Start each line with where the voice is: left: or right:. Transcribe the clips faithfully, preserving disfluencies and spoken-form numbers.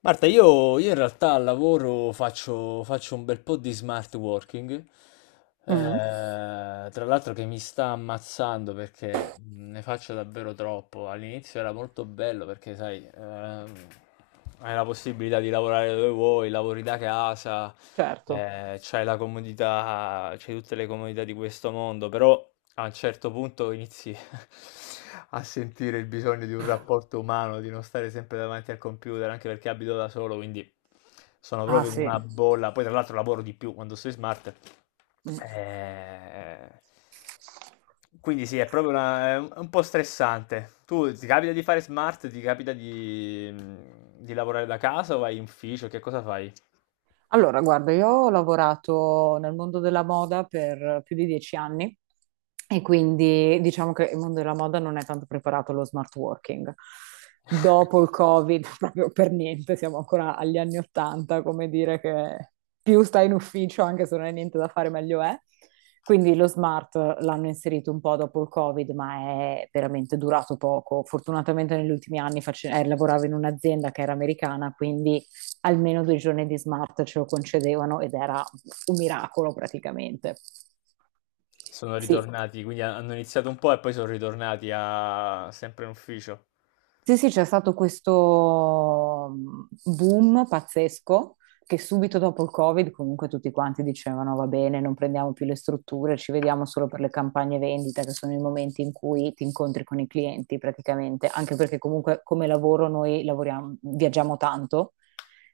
left: Marta, io, io in realtà al lavoro faccio, faccio un bel po' di smart working,
right: Mh.
left: eh, tra l'altro che mi sta ammazzando perché ne faccio davvero troppo. All'inizio era molto bello perché, sai, ehm, hai la possibilità di lavorare dove vuoi, lavori da casa,
right: Certo.
left: eh, c'hai la comodità, c'hai tutte le comodità di questo mondo, però a un certo punto inizi a sentire il bisogno di un rapporto umano, di non stare sempre davanti al computer, anche perché abito da solo, quindi sono
right: Ah
left: proprio in
right: sì.
left: una bolla. Poi, tra l'altro, lavoro di più quando sei smart.
right: Mh.
left: Eh, Quindi sì, è proprio una- è un è un po' stressante. Tu ti capita di fare smart, ti capita di, di lavorare da casa o vai in ufficio? Che cosa fai?
right: Allora guarda, io ho lavorato nel mondo della moda per più di dieci anni. E quindi diciamo che il mondo della moda non è tanto preparato allo smart working. Dopo il Covid, proprio per niente, siamo ancora agli anni Ottanta, come dire che più stai in ufficio, anche se non hai niente da fare, meglio è. Quindi lo smart l'hanno inserito un po' dopo il Covid, ma è veramente durato poco. Fortunatamente negli ultimi anni face- eh, lavoravo in un'azienda che era americana, quindi almeno due giorni di smart ce lo concedevano ed era un miracolo praticamente.
left: Sono
right: Sì.
left: ritornati, quindi hanno iniziato un po' e poi sono ritornati a, sempre in ufficio.
right: Sì, sì, c'è stato questo mhmm, boom pazzesco che subito dopo il Covid comunque tutti quanti dicevano va bene, non prendiamo più le strutture, ci vediamo solo per le campagne vendita, che sono i momenti in cui ti incontri con i clienti praticamente, anche perché comunque come lavoro noi lavoriamo, viaggiamo tanto,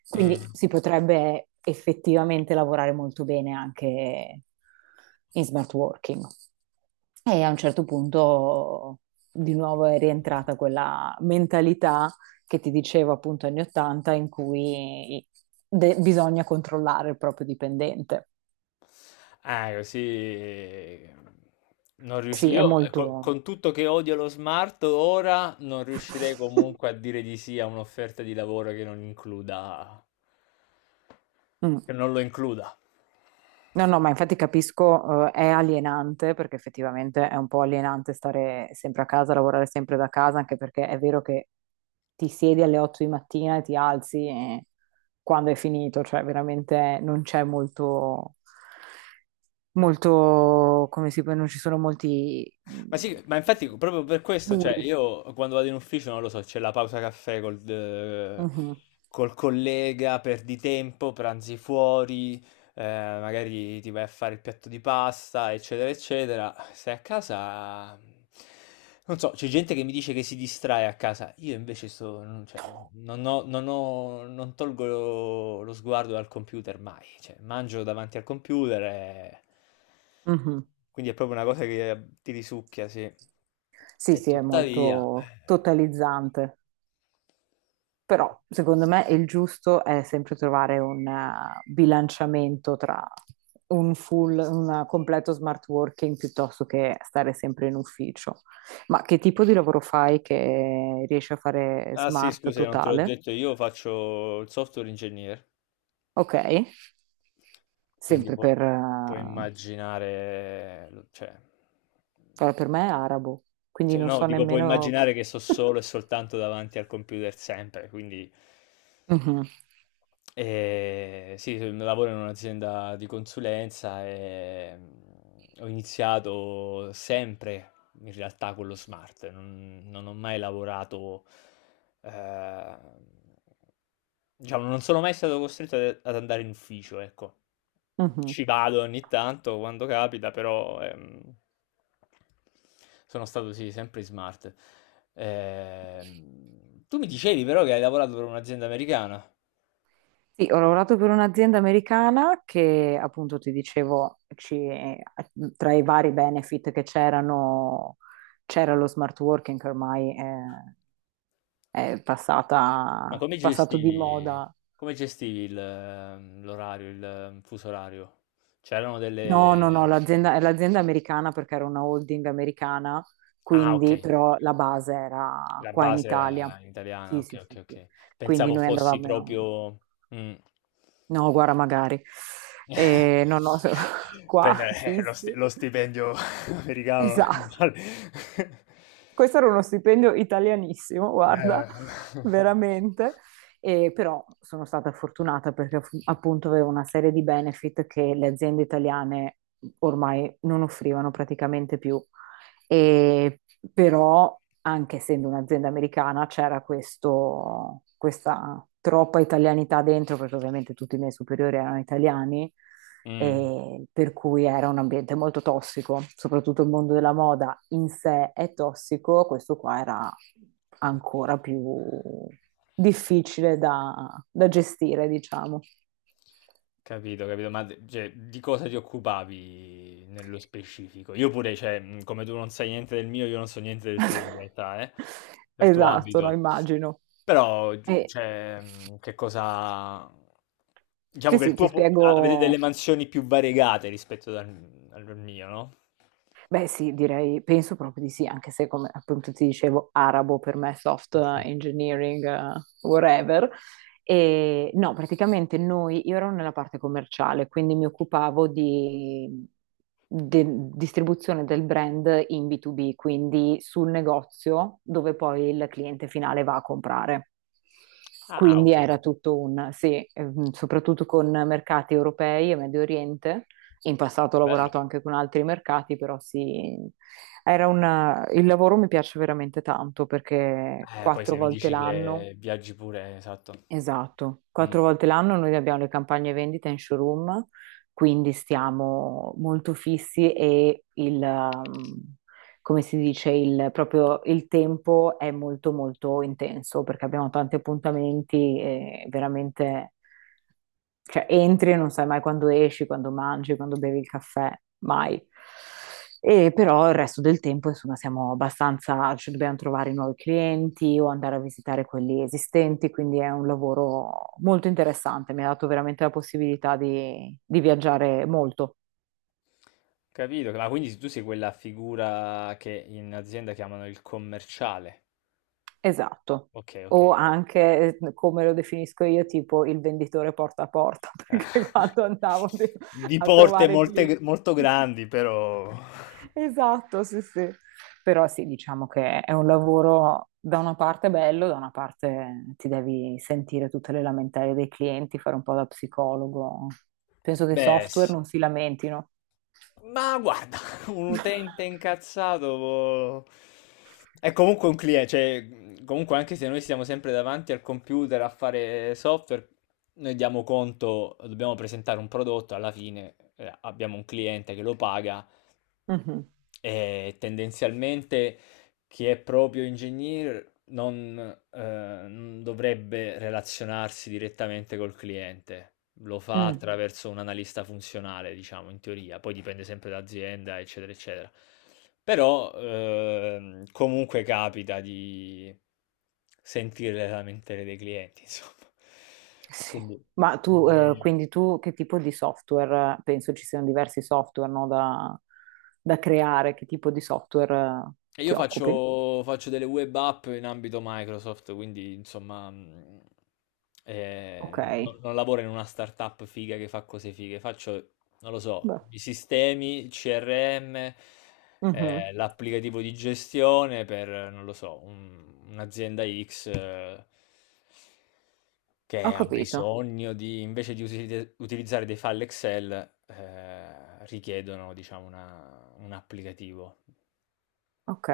right: quindi
left: Mm.
right: si potrebbe effettivamente lavorare molto bene anche in smart working. E a un certo punto di nuovo è rientrata quella mentalità che ti dicevo appunto anni ottanta in cui de- bisogna controllare il proprio dipendente.
left: Eh, così non riusci-
right: Sì, è
left: io eh, co-
right: molto...
left: con tutto che odio lo smart ora non riuscirei comunque a dire di sì a un'offerta di lavoro che non includa
right: Mm.
left: che non lo includa.
right: No, no, ma infatti capisco, eh, è alienante perché effettivamente è un po' alienante stare sempre a casa, lavorare sempre da casa, anche perché è vero che ti siedi alle otto di mattina e ti alzi e quando è finito, cioè veramente non c'è molto, molto, come si può, non ci sono molti
left: Ma sì, ma
right: mh,
left: infatti proprio per questo, cioè
right: muri.
left: io quando vado in ufficio non lo so, c'è la pausa caffè col, eh,
right: Mhm,
left: col collega, perdi tempo, pranzi fuori. eh, Magari ti vai a fare il piatto di pasta, eccetera, eccetera. Stai a casa, non so, c'è gente che mi dice che si distrae a casa, io invece sto, non, cioè, non ho, non ho- non tolgo lo, lo sguardo dal computer mai, cioè, mangio davanti al computer e.
right: mhm.
left: Quindi è proprio una cosa che eh, ti risucchia, sì.
right: Sì,
left: E
right: sì, è
left: tuttavia.
right: molto totalizzante, però secondo me il giusto è sempre trovare un eh, bilanciamento tra un full, un completo smart working piuttosto che stare sempre in ufficio. Ma che tipo di lavoro fai che riesci a fare
left: Ah sì,
right: smart
left: scusa, non te l'ho
right: totale?
left: detto, io faccio il software engineer.
right: Ok,
left: Quindi
right: sempre
left: pu-
right: per,
left: puoi
right: eh,
left: immaginare, l- cioè,
right: però per me è arabo, quindi
left: cioè,
right: non
left: no,
right: so
left: dico, puoi
right: nemmeno...
left: immaginare che sto solo e soltanto davanti al computer sempre, quindi
right: Mhm,
left: eh, sì, so- lavoro in un'azienda di consulenza e mm, ho iniziato sempre in realtà con lo smart, non, non ho mai lavorato, eh, diciamo, non sono mai stato costretto ad ad andare in ufficio, ecco.
right: mhm.
left: Ci vado ogni tanto quando capita, però ehm, sono stato sì, sempre smart. Ehm, tu mi dicevi però che hai lavorato per un'azienda americana,
right: Sì, ho lavorato per un'azienda americana che appunto ti dicevo, ci- tra i vari benefit che c'erano, c'era lo smart working che ormai è, è
left: ma
right: passata,
left: come
right: passato di
left: gestivi,
right: moda.
left: come gestivi il, ehm, l'orario, il ehm, fuso orario? C'erano
right: No, no, no,
left: delle.
right: l'azienda è l'azienda americana perché era una holding americana,
left: Ah, ok,
right: quindi però la base era
left: la
right: qua in
left: base era
right: Italia.
left: italiana,
right: Sì,
left: ok,
right: sì,
left: ok,
right: sì, sì.
left: ok.
right: Quindi
left: Pensavo
right: noi
left: fossi
right: andavamo,
left: proprio. Mm.
right: no, guarda, magari. Eh, no, no, qua
left: Prendere, eh, lo
right: fissi.
left: sti- lo stipendio americano
right: Esatto.
left: vale.
right: Questo era uno stipendio italianissimo, guarda,
left: Eh.
right: veramente. E però sono stata fortunata perché fu- appunto avevo una serie di benefit che le aziende italiane ormai non offrivano praticamente più. E, però, anche essendo un'azienda americana, c'era questo, questa troppa italianità dentro, perché ovviamente tutti i miei superiori erano italiani,
left: Mm.
right: e per cui era un ambiente molto tossico, soprattutto il mondo della moda in sé è tossico, questo qua era ancora più difficile da, da gestire, diciamo.
left: Capito, capito, ma d- cioè, di cosa ti occupavi nello specifico? Io pure, cioè, mh, come tu non sai niente del mio, io non so niente del tuo in realtà, eh? Del tuo
right: Esatto, no,
left: abito.
right: immagino.
left: Però, giu
right: E,
left: cioè, mhmm, che cosa diciamo
right: Sì,
left: che il
right: sì, ti
left: tuo po a avete
right: spiego.
left: delle mansioni più variegate rispetto al al mio, no?
right: Beh, sì, direi, penso proprio di sì, anche se come appunto ti dicevo, arabo per me, soft
left: Mh-mh.
right: engineering, eh, whatever. E no, praticamente noi, io ero nella parte commerciale, quindi mi occupavo di, de- distribuzione del brand in B due B, quindi sul negozio dove poi il cliente finale va a comprare.
left: Ah,
right: Quindi
left: okay,
right: era tutto un, sì, ehm, soprattutto con mercati europei e Medio Oriente. In passato ho
left: bello.
right: lavorato anche con altri mercati, però sì, era una- il lavoro mi piace veramente tanto perché
left: Eh, poi
right: quattro
left: se mi
right: volte
left: dici
right: l'anno,
left: che viaggi pure esatto.
right: esatto,
left: Mh.
right: quattro volte l'anno noi abbiamo le campagne vendita in showroom, quindi stiamo molto fissi e il, um, come si dice, il, proprio il tempo è molto molto intenso perché abbiamo tanti appuntamenti e veramente... Cioè, entri e non sai mai quando esci, quando mangi, quando bevi il caffè, mai. E però il resto del tempo, insomma, siamo abbastanza, ci dobbiamo trovare nuovi clienti o andare a visitare quelli esistenti, quindi è un lavoro molto interessante, mi ha dato veramente la possibilità di, di viaggiare molto.
left: Capito, ma quindi tu sei quella figura che in azienda chiamano il commerciale.
right: Esatto.
left: Okay, okay.
right: O anche, eh, come lo definisco io, tipo il venditore porta a porta,
left: Eh.
right: perché quando andavo de-
left: Di
right: a
left: porte
right: trovare i
left: molte
right: clienti.
left: g molto grandi, però
right: Esatto, sì, sì. Però sì, diciamo che è un lavoro da una parte bello, da una parte ti devi sentire tutte le lamentele dei clienti, fare un po' da psicologo. Penso che i
left: Beh,
right: software
left: s
right: non si lamentino.
left: ma guarda, un utente incazzato può- è comunque un cliente, cioè comunque anche se noi stiamo sempre davanti al computer a fare software, noi diamo conto, dobbiamo presentare un prodotto, alla fine eh, abbiamo un cliente che lo paga
right: Mhm.
left: e tendenzialmente chi è proprio ingegnere non ehm, non dovrebbe relazionarsi direttamente col cliente. Lo fa, mh-mh,
right: Mm.
left: attraverso un analista funzionale, diciamo, in teoria, poi dipende sempre da azienda, eccetera, eccetera. Però, ehm, comunque capita di sentire le lamentele dei clienti, insomma.
right: Sì.
left: Quindi
right: Ma tu, eh,
left: quindi
right: quindi tu che tipo di software? Penso ci siano diversi software, no, da, da creare. Che tipo di software, eh,
left: E io
right: ti occupi?
left: faccio, faccio delle web app in ambito Microsoft, quindi insomma mh,
right: Ok,
left: eh, no- non lavoro in una startup figa che fa cose fighe, faccio, non lo so,
right: beh,
left: i sistemi, C R M,
right: mhm,
left: eh, l'applicativo di gestione per, non lo so, un- un'azienda X eh,
right: ho
left: che ha
right: capito.
left: bisogno di, invece di usi- utilizzare dei file Excel, eh, richiedono, diciamo, una- un applicativo.
right: Ok,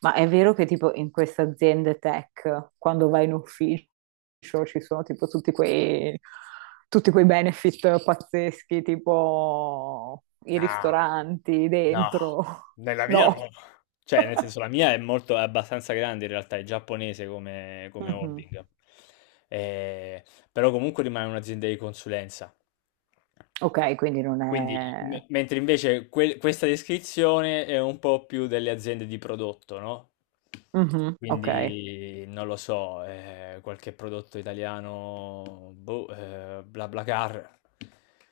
right: ma è vero che tipo in queste aziende tech, quando vai in ufficio, ci sono tipo tutti quei, tutti quei benefit pazzeschi, tipo i
left: No,
right: ristoranti
left: no,
right: dentro.
left: nella mia no.
right: No.
left: Cioè, nel senso, la mia è molto, è abbastanza grande in realtà, è giapponese come, come
right: Mhm.
left: holding. Eh, però comunque rimane un'azienda di consulenza.
right: Ok, quindi non
left: Quindi,
right: è...
left: me- mentre invece que- questa descrizione è un po' più delle aziende di prodotto, no?
right: Mhm, Ok.
left: Quindi, non lo so, eh, qualche prodotto italiano, boh, eh, BlaBlaCar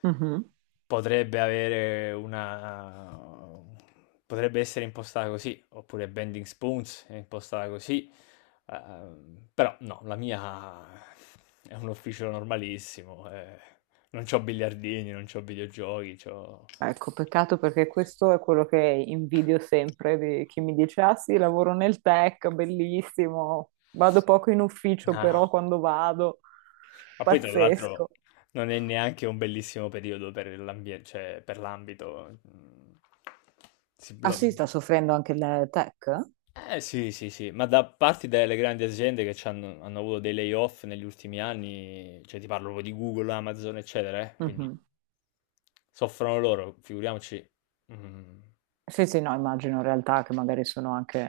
right: Mhm.
left: potrebbe avere una... potrebbe essere impostata così, oppure Bending Spoons è impostata così, eh, però no, la mia è un ufficio normalissimo, eh, non c'ho biliardini, non c'ho videogiochi, c'ho.
right: Ecco, peccato perché questo è quello che invidio sempre di chi mi dice: Ah sì, lavoro nel tech, bellissimo, vado poco in ufficio, però
left: Ah,
right: quando vado,
left: ma poi tra
right: pazzesco.
left: l'altro non è neanche un bellissimo periodo per l'ambiente, cioè per l'ambito. mm, Si
right: Ah
left: blo-
right: sì, sta soffrendo anche il tech?
left: Eh sì, sì, sì, ma da parte delle grandi aziende che c'hanno- hanno, hanno avuto dei layoff negli ultimi anni, cioè ti parlo proprio di Google, Amazon, eccetera. eh, Quindi
right: Mhm.
left: soffrono loro, figuriamoci. Mm.
right: Sì, sì, no, immagino in realtà che magari sono anche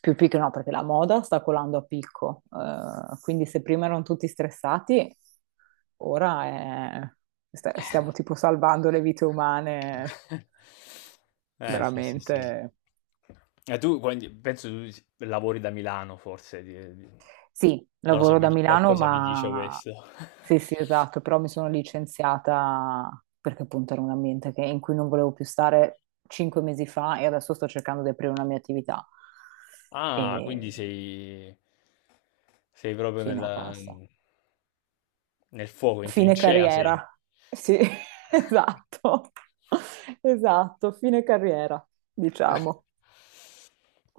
right: più piccole, no, perché la moda sta colando a picco, eh, quindi se prima erano tutti stressati. Ora è- sta- stiamo tipo salvando le vite umane,
left: Eh sì, sì, sì.
right: veramente.
left: E tu quindi penso tu si- lavori da Milano forse, di- di-
right: Sì,
left: non lo so,
right: lavoro
left: mi
right: da
left: di-
right: Milano,
left: qualcosa mi dice
right: ma
left: questo.
right: sì, sì, esatto, però mi sono licenziata perché appunto era un ambiente che- in cui non volevo più stare cinque mesi fa e adesso sto cercando di aprire una mia attività.
left: Ah, quindi
right: E
left: sei, sei proprio
right: sì, no,
left: nella-
right: basta.
left: nel fuoco, in
right: Fine
left: trincea sei.
right: carriera. Sì, esatto. Esatto, fine carriera, diciamo.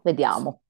right: Vediamo.